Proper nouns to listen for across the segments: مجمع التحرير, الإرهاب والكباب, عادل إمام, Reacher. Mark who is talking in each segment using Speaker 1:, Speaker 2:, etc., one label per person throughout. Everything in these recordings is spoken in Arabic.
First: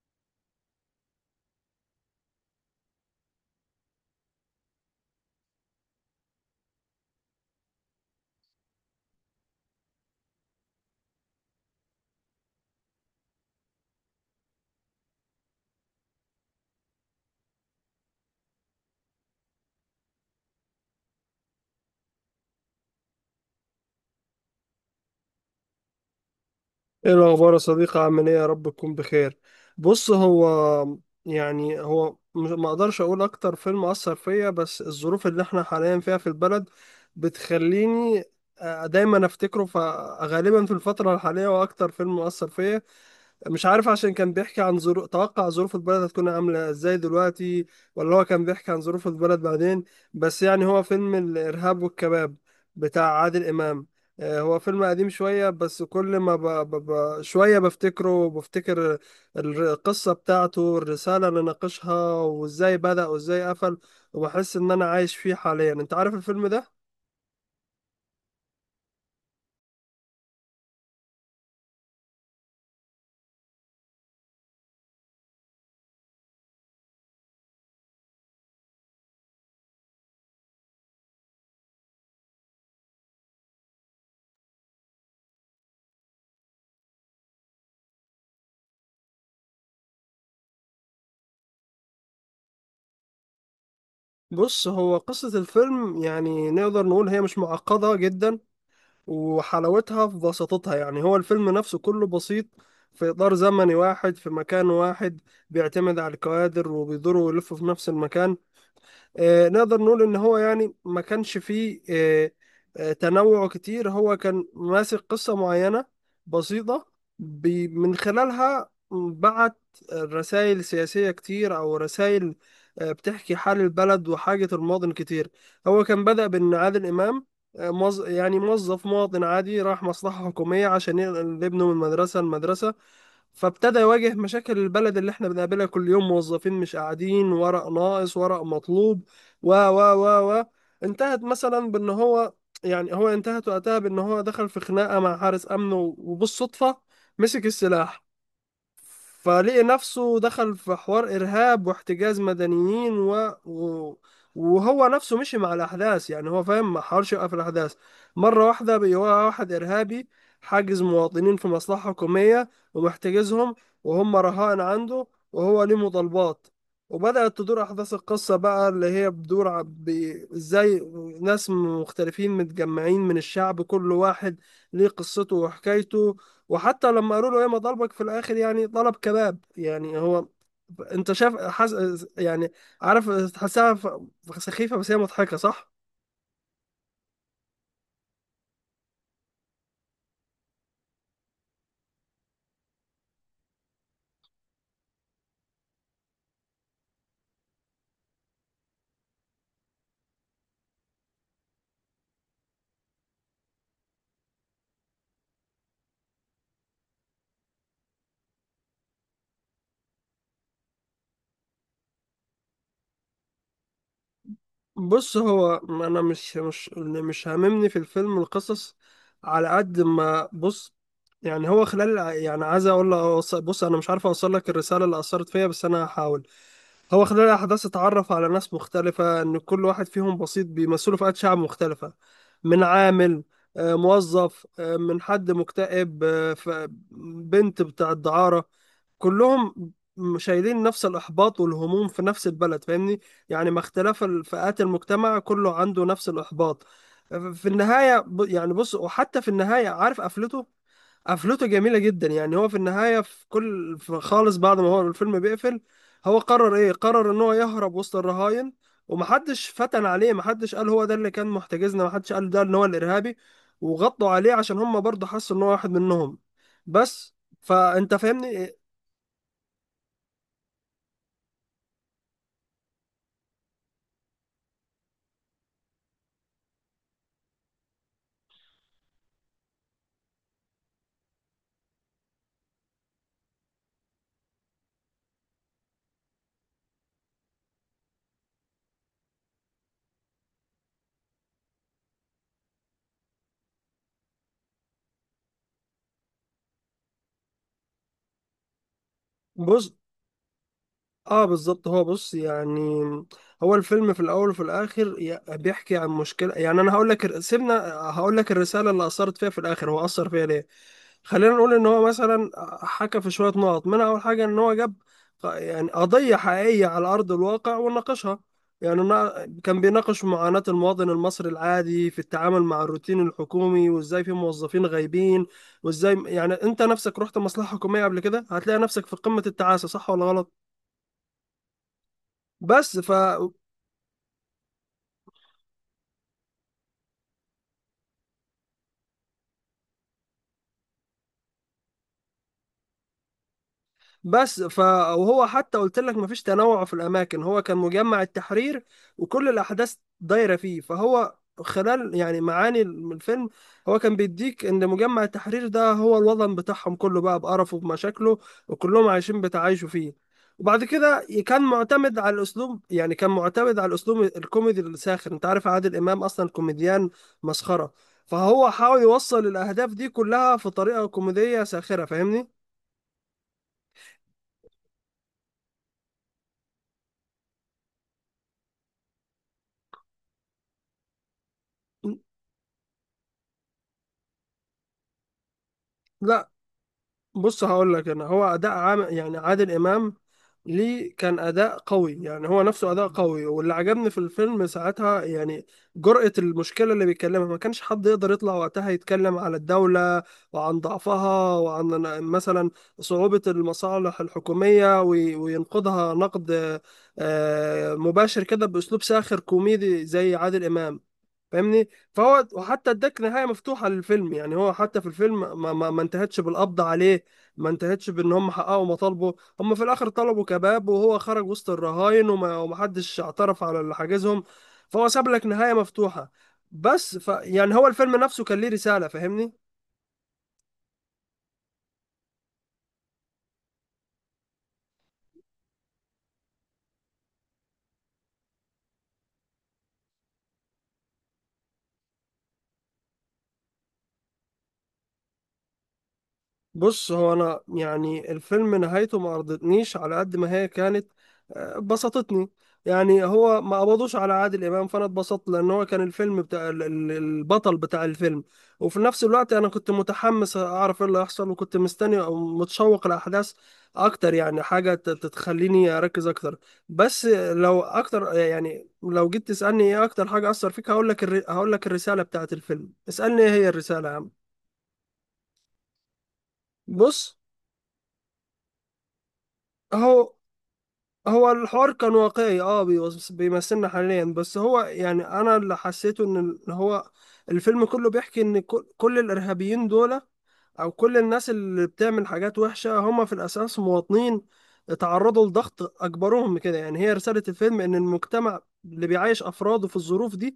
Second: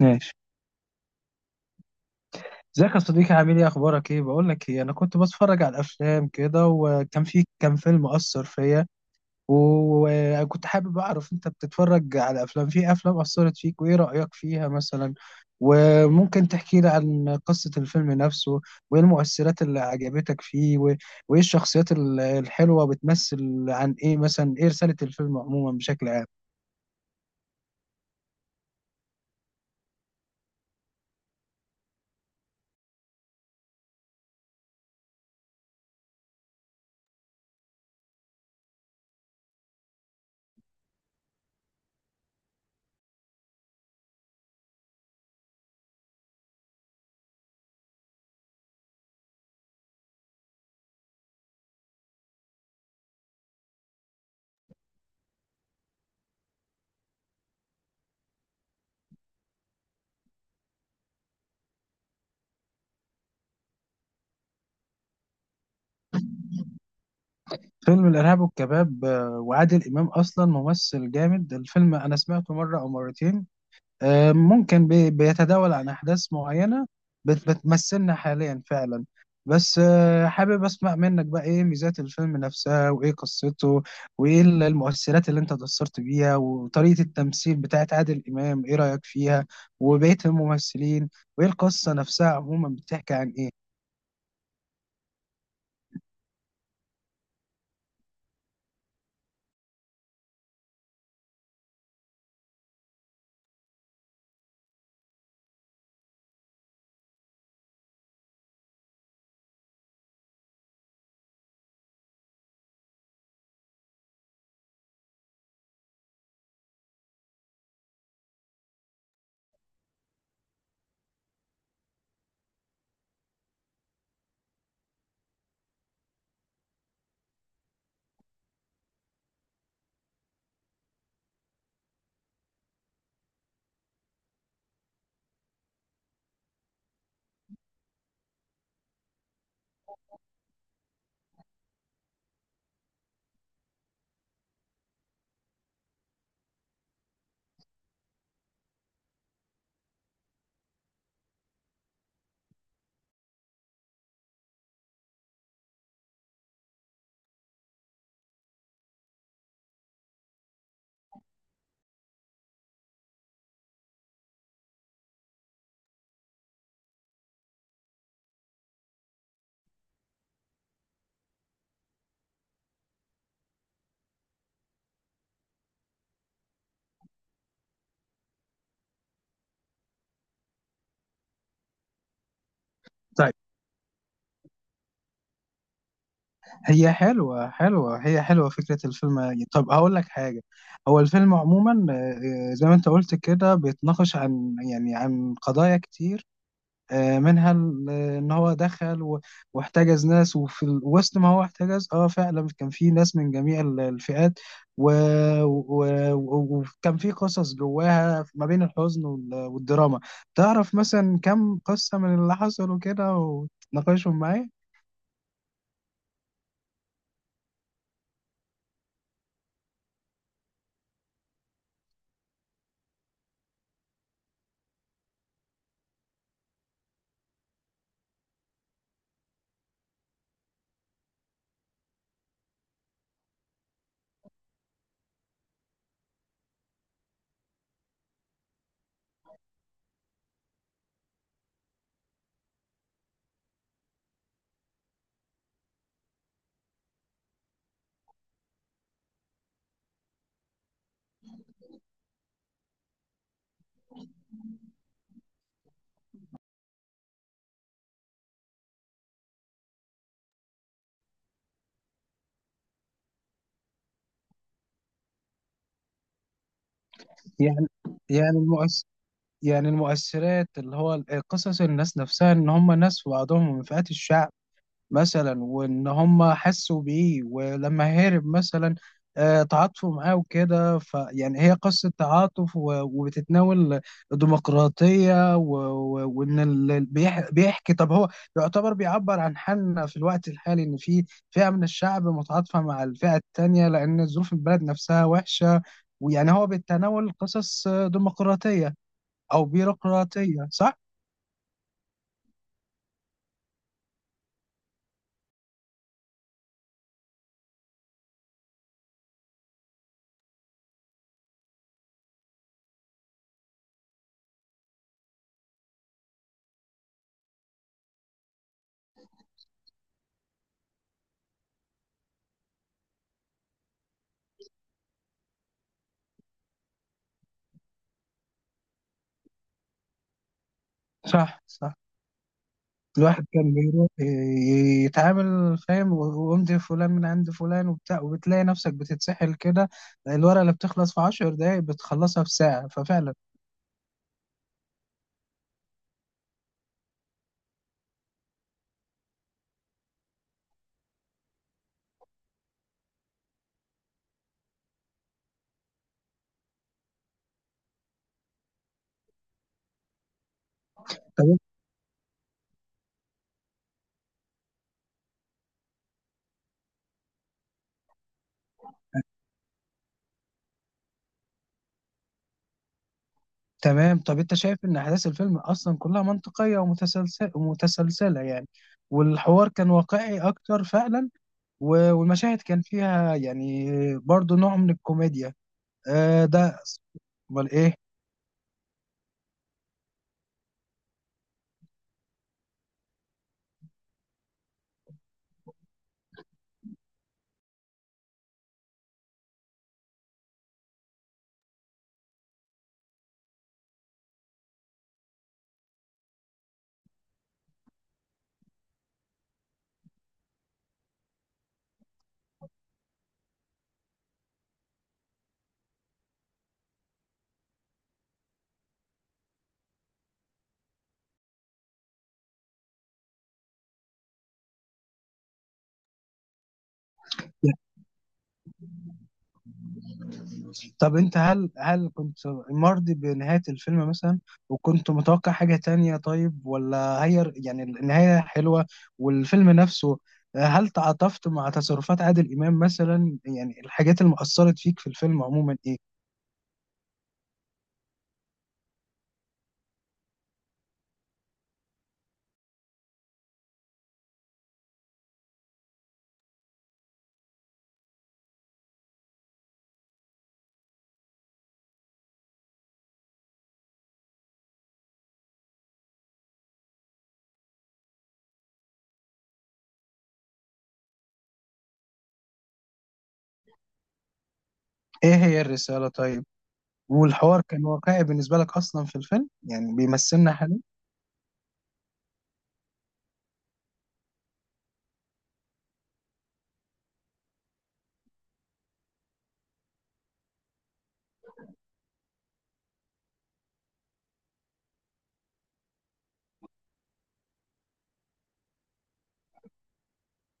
Speaker 1: ماشي. ازيك يا صديقي، عامل ايه، اخبارك، ايه بقول لك ايه، انا كنت بتفرج على الافلام كده وكان في كام فيلم اثر فيا، وكنت حابب اعرف انت بتتفرج على افلام، في افلام اثرت فيك وايه رايك فيها مثلا، وممكن تحكي لي عن قصه الفيلم نفسه، وايه المؤثرات اللي عجبتك فيه وايه الشخصيات الحلوه، بتمثل عن ايه، مثلا ايه رساله الفيلم عموما بشكل عام.
Speaker 2: ايه الاخبار يا صديقي؟ عامل ايه؟ يا رب تكون بخير. بص، هو ما اقدرش اقول اكتر فيلم اثر فيا، بس الظروف اللي احنا حاليا فيها في البلد بتخليني، دايما افتكره، فغالبا في الفترة الحالية. واكتر فيلم اثر فيا، مش عارف عشان كان بيحكي عن ظروف، توقع ظروف البلد هتكون عاملة ازاي دلوقتي، ولا هو كان بيحكي عن ظروف البلد بعدين، بس يعني هو فيلم الإرهاب والكباب بتاع عادل إمام. هو فيلم قديم شوية، بس كل ما شوية بفتكره وبفتكر القصة بتاعته، الرسالة اللي ناقشها، وازاي بدأ وازاي قفل. وبحس ان انا عايش فيه حاليا. انت عارف الفيلم ده؟
Speaker 1: فيلم الارهاب والكباب، وعادل امام اصلا ممثل جامد. الفيلم انا سمعته مره او مرتين. ممكن بيتداول عن أحداث معينة بتمثلنا حاليا فعلا. بس حابب أسمع منك بقى إيه ميزات الفيلم نفسها، وإيه قصته، وإيه المؤثرات اللي أنت اتأثرت بيها، وطريقة التمثيل بتاعت عادل إمام إيه رأيك فيها وبقية الممثلين، وإيه القصة نفسها عموما بتحكي عن إيه.
Speaker 2: بص، هو قصة الفيلم يعني نقدر نقول هي مش معقدة جدا، وحلاوتها في بساطتها. يعني هو الفيلم نفسه كله بسيط، في إطار زمني واحد، في مكان واحد، بيعتمد على الكوادر، وبيدوروا ويلفوا في نفس المكان. نقدر نقول ان هو يعني ما كانش فيه تنوع كتير. هو كان ماسك قصة معينة بسيطة، من خلالها بعت رسائل سياسية كتير، او رسائل بتحكي حال البلد وحاجة المواطن كتير. هو كان بدأ بان عادل امام يعني موظف مواطن عادي راح مصلحة حكومية عشان ينقل ابنه من مدرسة لمدرسة، فابتدى يواجه مشاكل البلد اللي احنا بنقابلها كل يوم: موظفين مش قاعدين، ورق ناقص، ورق مطلوب، و انتهت مثلا بان هو انتهت وقتها بان هو دخل في خناقة مع حارس امن وبالصدفة مسك السلاح، فلقي نفسه دخل في حوار إرهاب واحتجاز مدنيين وهو نفسه مشي مع الأحداث. يعني هو فاهم، ما حاولش يوقف الأحداث. مرة واحدة بقى هو واحد إرهابي، حاجز مواطنين في مصلحة حكومية، ومحتجزهم وهم رهائن عنده، وهو ليه مطالبات. وبدأت تدور أحداث القصة بقى، اللي هي بتدور إزاي ناس مختلفين متجمعين من الشعب، كل واحد ليه قصته وحكايته. وحتى لما قالوا له ايه ما ضربك في الاخر؟ يعني ضرب كباب. يعني هو انت شايف يعني عارف
Speaker 1: طيب
Speaker 2: تحسها سخيفة، بس هي مضحكة صح.
Speaker 1: هي حلوة حلوة، هي حلوة فكرة الفيلم. طب هقول لك حاجة، هو الفيلم عموما، زي ما أنت قلت كده بيتناقش عن عن قضايا كتير، منها ان هو دخل واحتجز ناس، وفي وسط ما هو احتجز اه فعلا كان في ناس من جميع الفئات، و- وكان في قصص جواها ما بين الحزن والدراما. تعرف مثلا كم قصة من اللي حصلوا كده وتناقشهم معايا؟
Speaker 2: بص، هو انا مش هاممني في الفيلم القصص على قد ما، بص، يعني هو خلال يعني عايز اقول له بص انا مش عارف اوصل لك الرسالة اللي اثرت فيا، بس انا هحاول. هو خلال الأحداث اتعرف على ناس مختلفة، إن كل واحد فيهم بسيط، بيمثلوا فئات شعب مختلفة، من عامل، موظف، من حد مكتئب، بنت بتاع الدعارة، كلهم شايلين نفس الإحباط والهموم في نفس البلد. فاهمني؟ يعني مع اختلاف فئات المجتمع، كله عنده نفس الإحباط. في النهاية يعني بص، وحتى في النهاية، عارف قفلته؟ قفلته جميلة جدا. يعني هو في النهاية، في كل، في خالص، بعد ما هو الفيلم بيقفل، هو قرر ايه؟ قرر ان هو يهرب وسط الرهاين، ومحدش فتن عليه، محدش قال هو ده اللي كان محتجزنا، محدش قال ده ان هو الارهابي، وغطوا عليه عشان هم برضه حسوا ان هو واحد منهم، بس.
Speaker 1: يعني
Speaker 2: فانت
Speaker 1: يعني
Speaker 2: فاهمني.
Speaker 1: المؤس يعني المؤثرات اللي هو قصص الناس نفسها، ان هم ناس في بعضهم من فئات الشعب مثلا، وان هم حسوا بيه، ولما هرب مثلا تعاطفوا معاه وكده. فيعني هي قصة تعاطف وبتتناول الديمقراطية وان اللي بيحكي. طب هو يعتبر بيعبر عن حالنا في الوقت الحالي، ان في فئة من الشعب متعاطفة مع الفئة التانية لان ظروف البلد نفسها وحشة. ويعني هو بيتناول قصص ديمقراطية او
Speaker 2: جزء.
Speaker 1: بيروقراطية، صح؟
Speaker 2: اه بالظبط. هو بص يعني هو الفيلم في الاول وفي الاخر بيحكي عن مشكله. يعني انا هقول لك سيبنا، هقول لك الرساله اللي اثرت فيها في الاخر، هو اثر فيها ليه. خلينا نقول ان هو مثلا حكى في شويه نقط، منها اول حاجه ان هو جاب يعني قضيه حقيقيه على ارض الواقع وناقشها. يعني كان بيناقش معاناه المواطن المصري العادي في التعامل مع الروتين الحكومي، وازاي في موظفين غايبين، وازاي يعني انت نفسك رحت مصلحه حكوميه قبل كده، هتلاقي نفسك في قمه التعاسه، صح ولا غلط؟
Speaker 1: صح، صح.
Speaker 2: بس ف
Speaker 1: الواحد كان بيروح يتعامل، فاهم، وامضي فلان من عند فلان وبتاع، وبتلاقي نفسك بتتسحل كده. الورقة اللي بتخلص في عشر دقايق بتخلصها في ساعة، ففعلا.
Speaker 2: بس ف وهو حتى قلت لك مفيش تنوع في الاماكن، هو كان مجمع التحرير وكل الاحداث دايره فيه. فهو خلال يعني معاني الفيلم، هو كان بيديك ان مجمع التحرير ده هو الوطن بتاعهم كله، بقى بقرفه بمشاكله، وكلهم عايشين بتعايشوا فيه. وبعد كده
Speaker 1: طب
Speaker 2: كان معتمد على الاسلوب، يعني كان معتمد على الاسلوب الكوميدي الساخر. انت عارف عادل امام اصلا كوميديان مسخره، فهو حاول يوصل الاهداف دي كلها في طريقه كوميديه ساخره. فاهمني؟
Speaker 1: تمام، طب انت شايف ان احداث الفيلم اصلا كلها منطقية ومتسلسلة، ومتسلسلة يعني، والحوار كان واقعي اكتر فعلا، والمشاهد كان فيها يعني برضو نوع من الكوميديا، آه
Speaker 2: لا
Speaker 1: ده.
Speaker 2: بص،
Speaker 1: امال ايه.
Speaker 2: هقول لك انا، هو اداء عام يعني عادل امام، ليه كان اداء قوي. يعني هو نفسه اداء قوي. واللي عجبني في الفيلم ساعتها يعني جرأة المشكله اللي بيتكلمها، ما كانش حد يقدر يطلع وقتها يتكلم على الدوله وعن ضعفها، وعن مثلا صعوبه المصالح الحكوميه، وينقدها نقد مباشر كده باسلوب ساخر كوميدي زي عادل امام. فاهمني؟ فهو، وحتى اداك نهايه مفتوحه للفيلم. يعني هو حتى في الفيلم ما انتهتش بالقبض عليه، ما انتهتش بان هم حققوا مطالبه، هم في الاخر طلبوا كباب، وهو خرج وسط الرهاين، ومحدش اعترف على اللي حاجزهم. فهو ساب لك نهايه مفتوحه، بس ف يعني هو الفيلم نفسه كان ليه رساله. فاهمني؟
Speaker 1: طب انت، هل كنت مرضي بنهاية الفيلم مثلا، وكنت متوقع حاجة تانية، طيب؟ ولا هي يعني النهاية حلوة والفيلم نفسه؟ هل تعاطفت مع تصرفات عادل إمام مثلا؟ يعني الحاجات اللي مأثرت فيك في الفيلم عموما ايه؟
Speaker 2: بص، هو انا يعني الفيلم نهايته ما ارضتنيش، على قد ما هي كانت بسطتني. يعني هو ما قبضوش على عادل امام، فانا اتبسطت لان هو كان الفيلم بتاع البطل بتاع الفيلم. وفي نفس الوقت انا كنت متحمس اعرف ايه اللي هيحصل، وكنت مستني او متشوق الاحداث اكتر. يعني حاجه تتخليني اركز اكتر. بس لو اكتر، يعني لو جيت تسالني ايه اكتر حاجه اثر فيك، هقول لك هقول لك الرساله بتاعت الفيلم. اسالني ايه هي الرساله يا عم.
Speaker 1: ايه هي الرسالة، طيب؟
Speaker 2: بص،
Speaker 1: والحوار كان واقعي بالنسبة لك أصلا في الفيلم؟ يعني
Speaker 2: اهو،
Speaker 1: بيمثلنا؟
Speaker 2: هو الحوار كان واقعي، اه بيمثلنا حاليا، بس هو يعني انا اللي حسيته ان هو الفيلم كله بيحكي ان كل الارهابيين دول او كل الناس اللي بتعمل حاجات وحشة، هم في الاساس مواطنين اتعرضوا لضغط اجبرهم كده. يعني هي رسالة الفيلم، ان المجتمع اللي بيعيش افراده في الظروف دي،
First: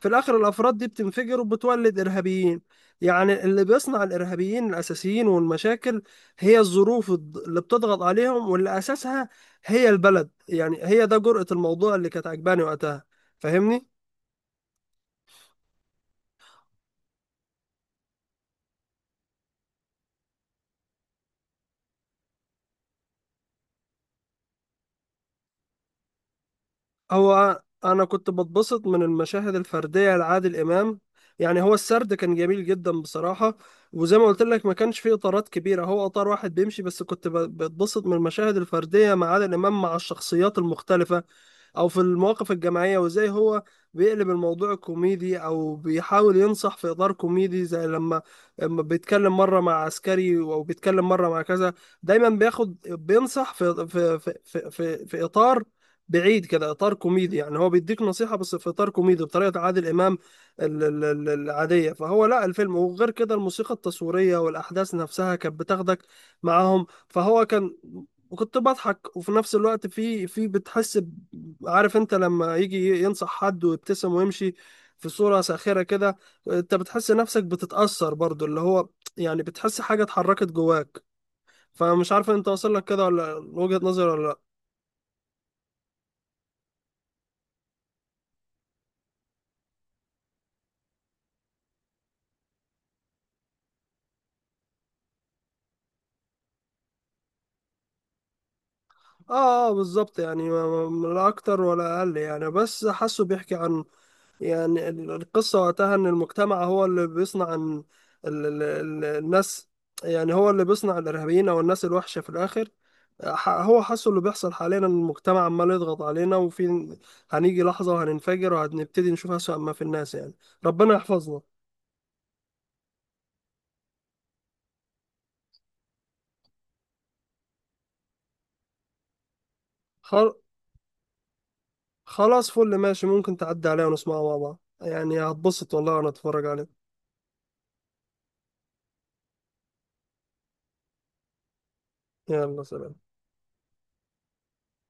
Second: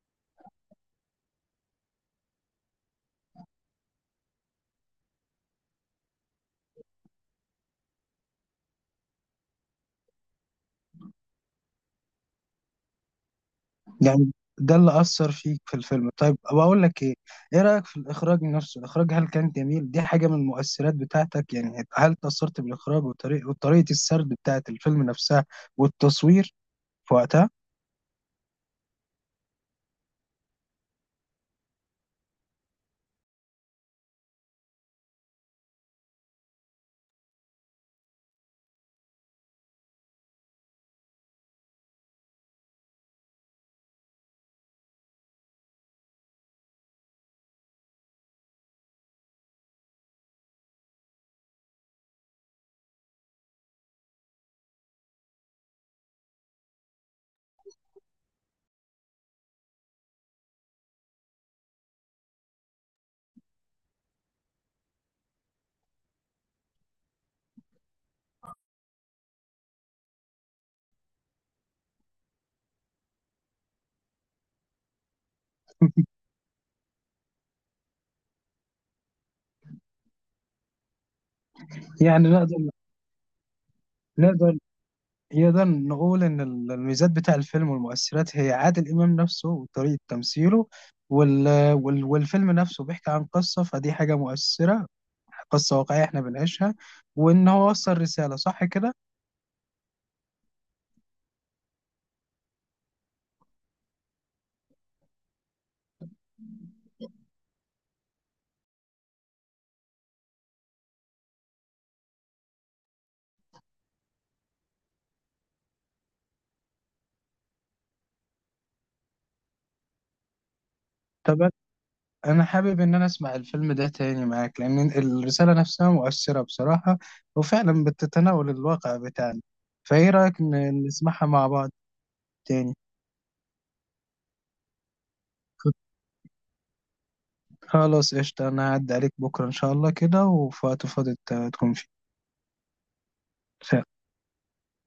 Speaker 2: في الاخر الافراد دي بتنفجر وبتولد ارهابيين. يعني اللي بيصنع الارهابيين الاساسيين والمشاكل، هي الظروف اللي بتضغط عليهم، واللي اساسها هي البلد. يعني هي ده جرأة الموضوع اللي كانت عجباني وقتها. فاهمني؟
Speaker 1: يعني ده اللي أثر فيك في الفيلم. طيب بقول لك إيه، إيه رأيك في الإخراج نفسه، الإخراج هل كان جميل؟ دي حاجة من المؤثرات بتاعتك يعني، هل تأثرت بالإخراج وطريقة وطريقة السرد بتاعة الفيلم نفسها والتصوير في وقتها؟
Speaker 2: هو انا كنت بتبسط من المشاهد الفردية لعادل امام. يعني هو السرد كان جميل جدا بصراحة، وزي ما قلت لك ما كانش فيه اطارات كبيرة، هو اطار واحد بيمشي، بس كنت بتبسط من المشاهد الفردية مع عادل امام مع الشخصيات المختلفة، او في المواقف الجماعيه، وازاي هو بيقلب الموضوع كوميدي، او بيحاول ينصح في اطار كوميدي. زي لما بيتكلم مره مع عسكري، او بيتكلم مره مع كذا، دايما بياخد بينصح في في اطار بعيد كده، اطار كوميدي. يعني هو بيديك نصيحه بس في اطار كوميدي بطريقه عادل امام العاديه. فهو لا الفيلم، وغير كده الموسيقى التصويريه والاحداث نفسها كانت بتاخدك معاهم. فهو كان، وكنت بضحك، وفي نفس الوقت في بتحس عارف انت لما يجي ينصح حد ويبتسم ويمشي في صورة ساخرة كده، انت بتحس نفسك بتتأثر برضو، اللي هو يعني بتحس حاجة اتحركت جواك. فمش عارف
Speaker 1: يعني
Speaker 2: انت واصل لك كده ولا وجهة نظري، ولا لا.
Speaker 1: نقدر نقدر نقول إن الميزات بتاع الفيلم والمؤثرات هي عادل إمام نفسه وطريقة تمثيله، وال... والفيلم نفسه بيحكي عن قصة، فدي حاجة مؤثرة، قصة واقعية احنا بنعيشها، وان هو وصل رسالة، صح كده؟
Speaker 2: اه اه بالظبط. يعني لا اكتر ولا اقل، يعني بس حاسه بيحكي عن، يعني القصة وقتها ان المجتمع هو اللي بيصنع ان الناس، يعني هو اللي بيصنع الارهابيين او الناس الوحشة في الاخر. هو حاسه اللي بيحصل حاليا، إن المجتمع عمال يضغط علينا، وفي هنيجي لحظة وهننفجر، وهنبتدي نشوف أسوأ ما في الناس يعني. ربنا يحفظنا.
Speaker 1: طب انا حابب ان انا اسمع الفيلم ده تاني معاك، لان الرسالة نفسها مؤثرة بصراحة، وفعلا بتتناول الواقع بتاعنا. فايه
Speaker 2: خل...
Speaker 1: رأيك نسمعها مع بعض
Speaker 2: خلاص فل
Speaker 1: تاني؟
Speaker 2: ماشي، ممكن تعدي عليها ونسمعها مع بعض. يعني هتبسط والله وأنا أتفرج عليه.
Speaker 1: خلاص قشطة، انا هعدي عليك بكرة ان شاء الله كده، وفي وقت فاضي تكون فيه.
Speaker 2: يلا، سلام.
Speaker 1: سلام.